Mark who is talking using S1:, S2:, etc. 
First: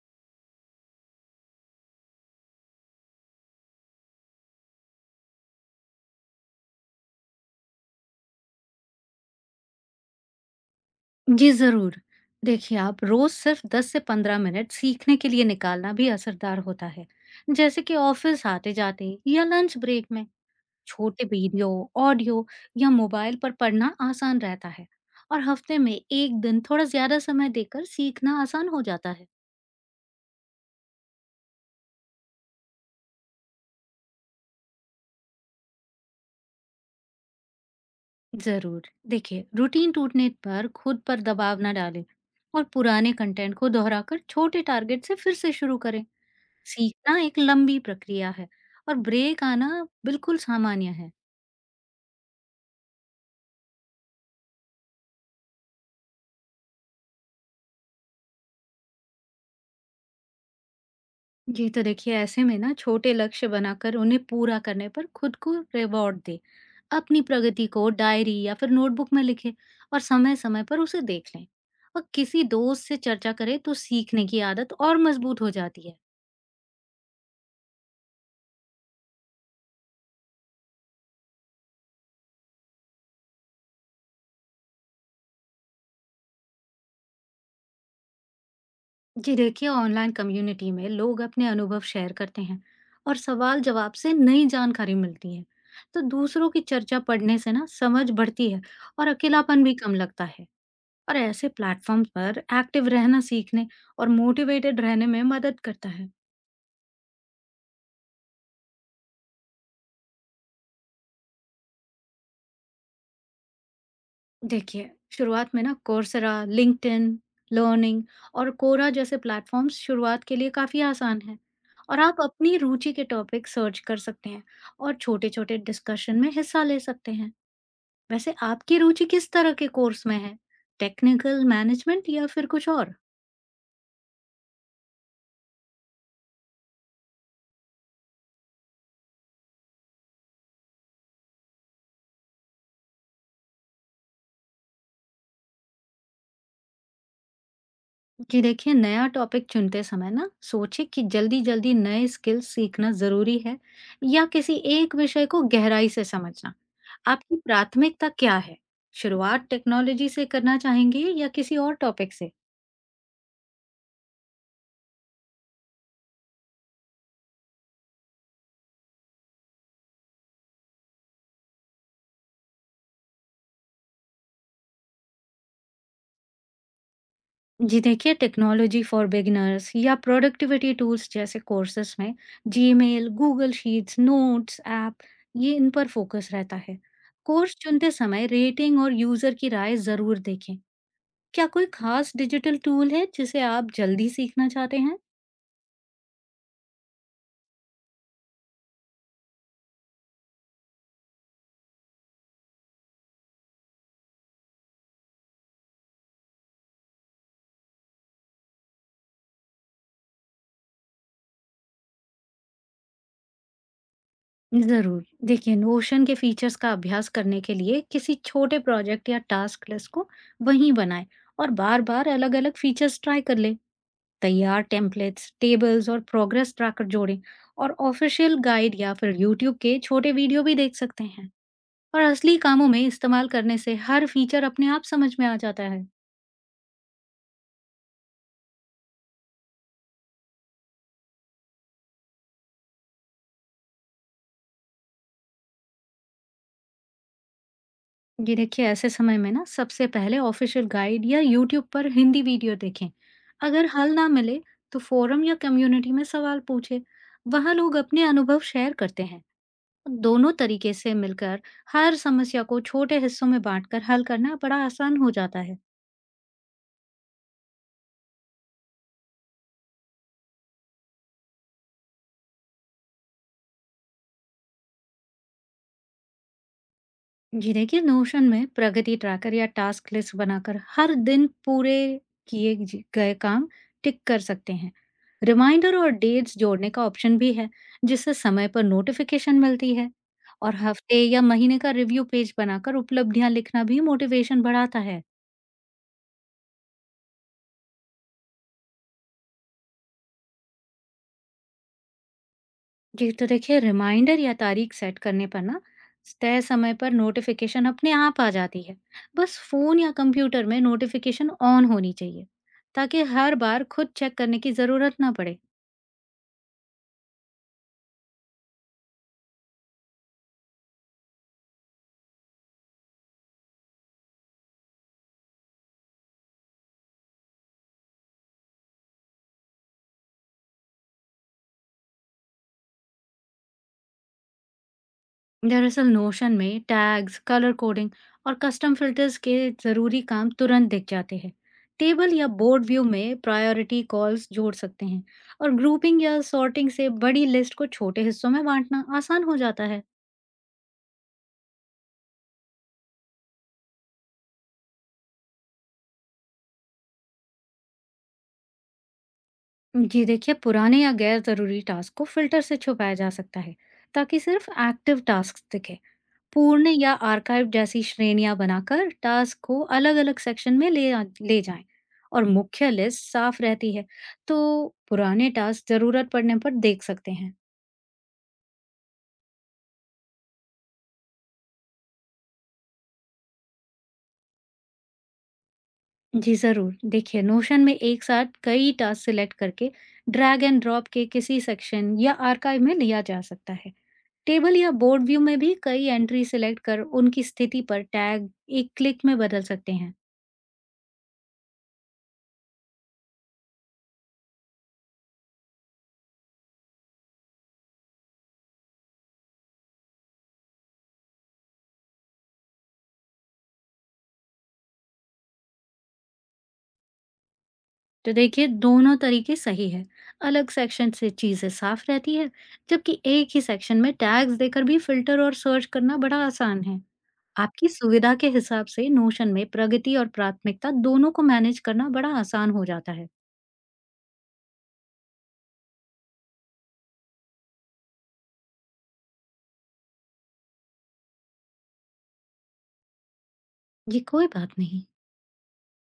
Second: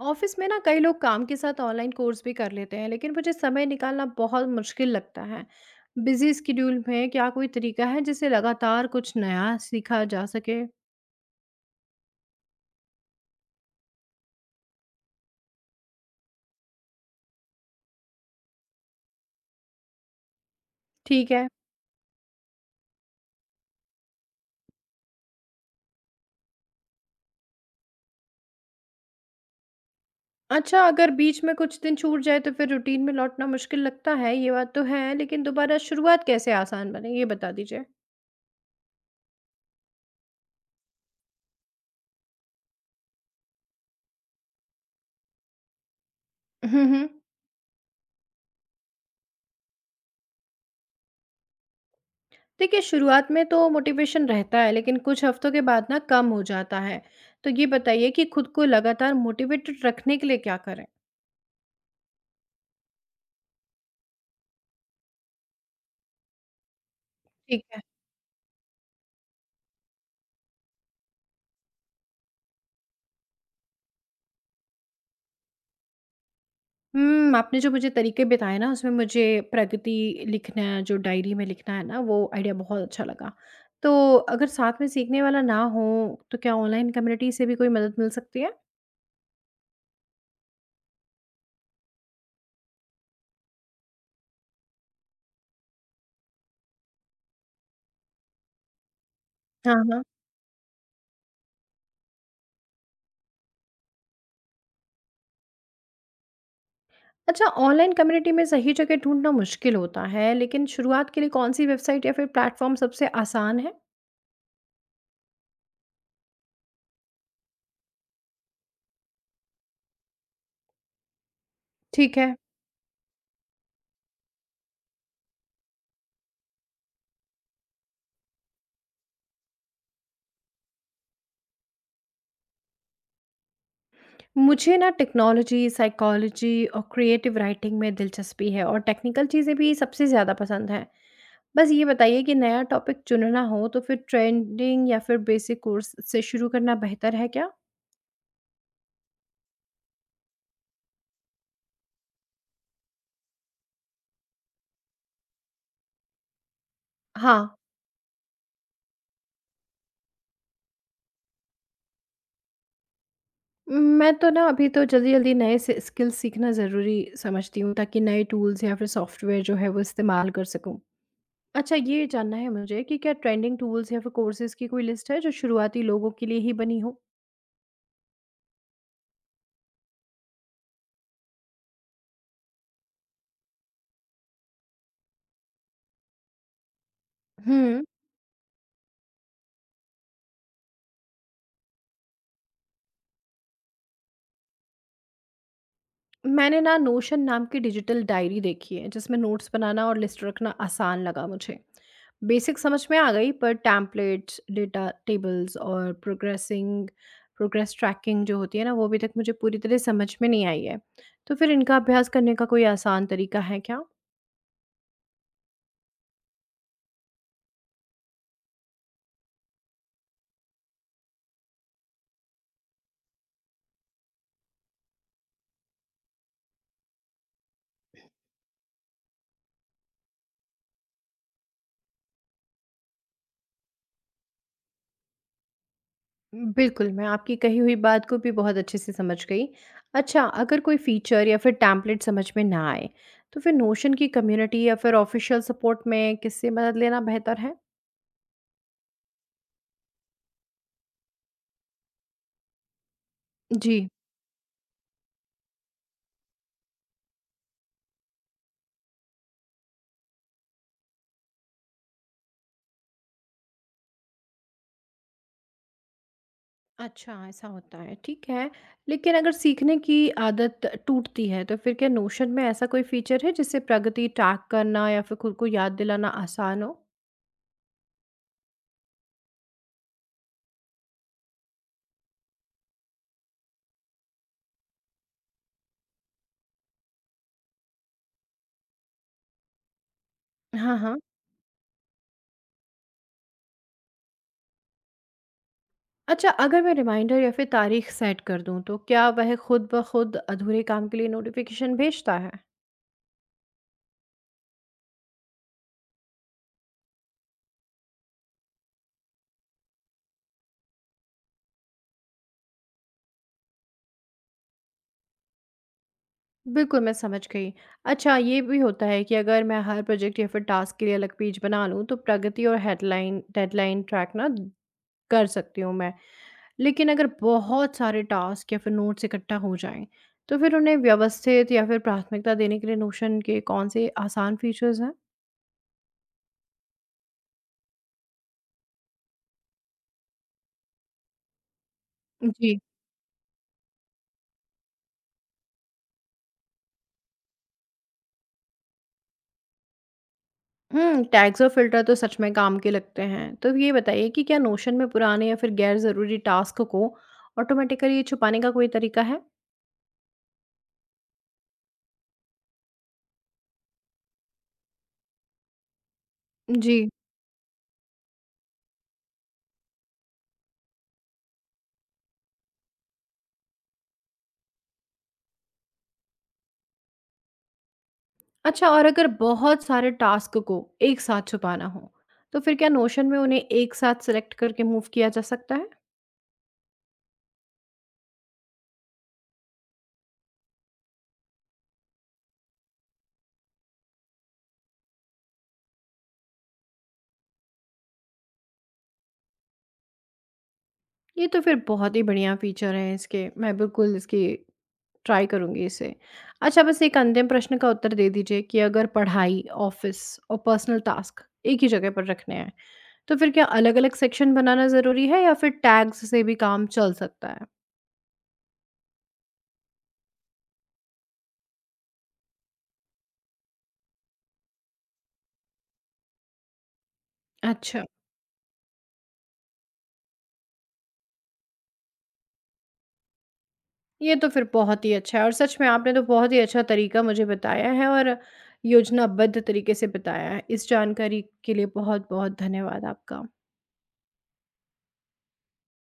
S1: Office में ना कई लोग काम के साथ ऑनलाइन कोर्स भी कर लेते हैं, लेकिन मुझे समय निकालना बहुत मुश्किल लगता है। बिजी स्केड्यूल में क्या कोई तरीका है जिससे लगातार कुछ नया सीखा जा सके?
S2: जी ज़रूर। देखिए, आप रोज़ सिर्फ 10 से 15 मिनट सीखने के लिए निकालना भी असरदार होता है, जैसे कि ऑफ़िस आते-जाते या लंच ब्रेक में। छोटे
S1: ठीक है।
S2: वीडियो, ऑडियो या मोबाइल पर पढ़ना आसान रहता है, और हफ्ते में 1 दिन थोड़ा ज़्यादा समय देकर सीखना आसान हो जाता है।
S1: अच्छा, अगर बीच में कुछ दिन छूट जाए तो फिर रूटीन में लौटना मुश्किल लगता है, ये बात तो है। लेकिन दोबारा शुरुआत कैसे आसान बने ये बता दीजिए।
S2: ज़रूर, देखिए, रूटीन टूटने पर खुद पर दबाव ना डालें और पुराने कंटेंट को दोहराकर छोटे टारगेट से फिर से शुरू करें।
S1: हम्म हम्म।
S2: सीखना एक लंबी प्रक्रिया है और ब्रेक आना बिल्कुल सामान्य है।
S1: देखिए, शुरुआत में तो मोटिवेशन रहता है, लेकिन कुछ हफ्तों के बाद ना कम हो जाता है। तो ये बताइए कि खुद को लगातार मोटिवेटेड रखने के लिए क्या करें।
S2: जी, तो देखिए, ऐसे में ना छोटे लक्ष्य बनाकर उन्हें पूरा करने पर खुद को रिवॉर्ड दे। अपनी
S1: ठीक
S2: प्रगति
S1: है।
S2: को डायरी या फिर नोटबुक में लिखे और समय समय पर उसे देख लें। और किसी दोस्त से चर्चा करें तो सीखने की आदत और मजबूत हो जाती है।
S1: हुँ, आपने जो मुझे तरीके बताए ना उसमें मुझे प्रगति लिखना है, जो डायरी में लिखना है ना वो आइडिया बहुत अच्छा लगा। तो अगर साथ में सीखने वाला ना हो तो क्या ऑनलाइन कम्युनिटी से भी कोई मदद मिल सकती है?
S2: जी देखिए, ऑनलाइन कम्युनिटी में लोग अपने अनुभव शेयर करते हैं और सवाल जवाब से नई जानकारी मिलती है। तो दूसरों की चर्चा पढ़ने से ना समझ बढ़ती है और अकेलापन
S1: हाँ,
S2: भी कम
S1: हाँ।
S2: लगता है। और ऐसे प्लेटफॉर्म पर एक्टिव रहना सीखने और मोटिवेटेड रहने में मदद करता है।
S1: अच्छा, ऑनलाइन कम्युनिटी में सही जगह ढूँढना मुश्किल होता है, लेकिन शुरुआत के लिए कौन-सी वेबसाइट या फिर प्लेटफ़ॉर्म सबसे आसान है?
S2: देखिए, शुरुआत में ना कोर्सरा, लिंक्डइन लर्निंग और कोरा जैसे प्लेटफॉर्म्स शुरुआत के लिए काफी आसान है, और
S1: ठीक
S2: आप
S1: है।
S2: अपनी रुचि के टॉपिक सर्च कर सकते हैं और छोटे छोटे डिस्कशन में हिस्सा ले सकते हैं। वैसे, आपकी रुचि किस तरह के कोर्स में है? टेक्निकल, मैनेजमेंट या फिर कुछ और?
S1: मुझे ना टेक्नोलॉजी, साइकोलॉजी और क्रिएटिव राइटिंग में दिलचस्पी है, और टेक्निकल चीज़ें भी सबसे ज़्यादा पसंद हैं। बस ये बताइए कि नया टॉपिक चुनना हो तो फिर ट्रेंडिंग या फिर बेसिक कोर्स से शुरू करना बेहतर है क्या?
S2: कि देखिए, नया टॉपिक चुनते समय ना सोचे कि जल्दी-जल्दी नए स्किल्स सीखना ज़रूरी है या किसी एक विषय को गहराई से समझना। आपकी
S1: हाँ,
S2: प्राथमिकता क्या है? शुरुआत टेक्नोलॉजी से करना चाहेंगे या किसी और टॉपिक से?
S1: मैं तो ना अभी तो जल्दी-जल्दी नए से स्किल्स सीखना ज़रूरी समझती हूँ, ताकि नए टूल्स या फिर सॉफ्टवेयर जो है वो इस्तेमाल कर सकूँ। अच्छा, ये जानना है मुझे कि क्या ट्रेंडिंग टूल्स या फिर कोर्सेज़ की कोई लिस्ट है जो शुरुआती लोगों के लिए ही बनी हो?
S2: जी देखिए, टेक्नोलॉजी फॉर बिगिनर्स या प्रोडक्टिविटी टूल्स जैसे कोर्सेस में Gmail, Google Sheets, Notes, app, ये इन पर फोकस रहता है। कोर्स
S1: हम्म।
S2: चुनते समय रेटिंग और यूजर की राय जरूर देखें। क्या कोई खास डिजिटल टूल है जिसे आप जल्दी सीखना चाहते हैं?
S1: मैंने ना नोशन नाम की डिजिटल डायरी देखी है जिसमें नोट्स बनाना और लिस्ट रखना आसान लगा मुझे। बेसिक समझ में आ गई, पर टैम्पलेट्स, डेटा टेबल्स और प्रोग्रेस ट्रैकिंग जो होती है ना वो अभी तक मुझे पूरी तरह समझ में नहीं आई है। तो फिर इनका अभ्यास करने का कोई आसान तरीका है क्या?
S2: जरूर, देखिए, नोशन के फीचर्स का अभ्यास करने के लिए किसी छोटे प्रोजेक्ट या टास्क लिस्ट को वहीं बनाएं और बार बार अलग अलग फीचर्स ट्राई कर लें। तैयार टेम्पलेट्स, टेबल्स और प्रोग्रेस ट्रैकर जोड़ें, और ऑफिशियल गाइड या फिर यूट्यूब के छोटे वीडियो भी देख सकते हैं। और असली कामों में इस्तेमाल करने से हर फीचर अपने आप समझ में आ जाता है।
S1: बिल्कुल, मैं आपकी कही हुई बात को भी बहुत अच्छे से समझ गई। अच्छा, अगर कोई फीचर या फिर टैम्पलेट समझ में ना आए तो फिर नोशन की कम्युनिटी या फिर ऑफिशियल सपोर्ट में किससे मदद लेना बेहतर है?
S2: ये देखिए, ऐसे समय में ना सबसे पहले ऑफिशियल गाइड या यूट्यूब पर हिंदी वीडियो देखें। अगर
S1: जी।
S2: हल ना मिले तो फोरम या कम्युनिटी में सवाल पूछे। वहाँ लोग अपने अनुभव शेयर करते हैं। दोनों तरीके से मिलकर हर समस्या को छोटे हिस्सों में बांटकर हल करना बड़ा आसान हो जाता है।
S1: अच्छा, ऐसा होता है, ठीक है। लेकिन अगर सीखने की आदत टूटती है, तो फिर क्या नोशन में ऐसा कोई फीचर है, जिससे प्रगति ट्रैक करना या फिर खुद को याद दिलाना आसान हो?
S2: जी देखिए, नोशन में प्रगति ट्रैकर या टास्क लिस्ट बनाकर हर दिन पूरे किए गए काम टिक कर सकते हैं। रिमाइंडर और डेट्स जोड़ने का ऑप्शन भी है, जिससे समय पर नोटिफिकेशन मिलती है। और
S1: हाँ, हाँ।
S2: हफ्ते या महीने का रिव्यू पेज बनाकर उपलब्धियां लिखना भी मोटिवेशन बढ़ाता है।
S1: अच्छा, अगर मैं रिमाइंडर या फिर तारीख सेट कर दूँ, तो क्या वह खुद ब खुद अधूरे काम के लिए नोटिफ़िकेशन भेजता है?
S2: जी, तो देखिए, रिमाइंडर या तारीख सेट करने पर ना तय समय पर नोटिफिकेशन अपने आप आ जाती है। बस फोन या कंप्यूटर में नोटिफिकेशन ऑन होनी चाहिए, ताकि हर बार खुद चेक करने की जरूरत ना पड़े।
S1: बिल्कुल, मैं समझ गई। अच्छा, ये भी होता है कि अगर मैं हर प्रोजेक्ट या फिर टास्क के लिए अलग पेज बना लूँ, तो प्रगति और हेडलाइन डेडलाइन ट्रैक ना कर सकती हूँ मैं। लेकिन अगर बहुत सारे टास्क या फिर नोट्स इकट्ठा हो जाएं तो फिर उन्हें व्यवस्थित या फिर प्राथमिकता देने के लिए नोशन के कौन से आसान फीचर्स हैं?
S2: दरअसल, नोशन में टैग्स, कलर कोडिंग और कस्टम फिल्टर्स के जरूरी काम तुरंत दिख जाते हैं। टेबल या
S1: जी।
S2: बोर्ड व्यू में प्रायोरिटी कॉल्स जोड़ सकते हैं, और ग्रुपिंग या सॉर्टिंग से बड़ी लिस्ट को छोटे हिस्सों में बांटना आसान हो जाता है।
S1: हम्म, टैग्स और फिल्टर तो सच में काम के लगते हैं। तो ये बताइए कि क्या नोशन में पुराने या फिर गैर ज़रूरी टास्क को ऑटोमेटिकली छुपाने का कोई तरीका है?
S2: जी देखिए, पुराने या गैर जरूरी टास्क को फिल्टर से छुपाया जा सकता है, ताकि सिर्फ एक्टिव टास्क दिखे। पूर्ण
S1: जी।
S2: या आर्काइव जैसी श्रेणियां बनाकर टास्क को अलग अलग सेक्शन में ले जाएं और मुख्य लिस्ट साफ रहती है। तो पुराने टास्क जरूरत पड़ने पर देख सकते हैं।
S1: अच्छा, और अगर बहुत सारे टास्क को एक साथ छुपाना हो तो फिर क्या नोशन में उन्हें एक साथ सेलेक्ट करके मूव किया जा सकता है?
S2: जी जरूर, देखिए, नोशन में एक साथ कई टास्क सिलेक्ट करके ड्रैग एंड ड्रॉप के किसी सेक्शन या आर्काइव में लिया जा सकता है। टेबल या बोर्ड व्यू में भी कई एंट्री सिलेक्ट कर उनकी स्थिति पर टैग एक क्लिक में बदल सकते हैं।
S1: ये तो फिर बहुत ही बढ़िया फीचर है, इसके मैं बिल्कुल इसकी ट्राई करूँगी इसे। अच्छा, बस एक अंतिम प्रश्न का उत्तर दे दीजिए कि अगर पढ़ाई, ऑफ़िस और पर्सनल टास्क एक ही जगह पर रखने हैं, तो फिर क्या अलग-अलग सेक्शन बनाना ज़रूरी है या फिर टैग्स से भी काम चल सकता है?
S2: तो देखिए, दोनों तरीके सही है। अलग सेक्शन से चीजें साफ रहती है, जबकि एक ही सेक्शन में टैग्स देकर भी फिल्टर और सर्च करना बड़ा आसान है। आपकी
S1: अच्छा,
S2: सुविधा के हिसाब से नोशन में प्रगति और प्राथमिकता दोनों को मैनेज करना बड़ा आसान हो जाता है।
S1: ये तो फिर बहुत ही अच्छा है, और सच में आपने तो बहुत ही अच्छा तरीका मुझे बताया है, और योजनाबद्ध तरीके से बताया है। इस जानकारी के लिए बहुत-बहुत धन्यवाद आपका।
S2: ये कोई बात नहीं।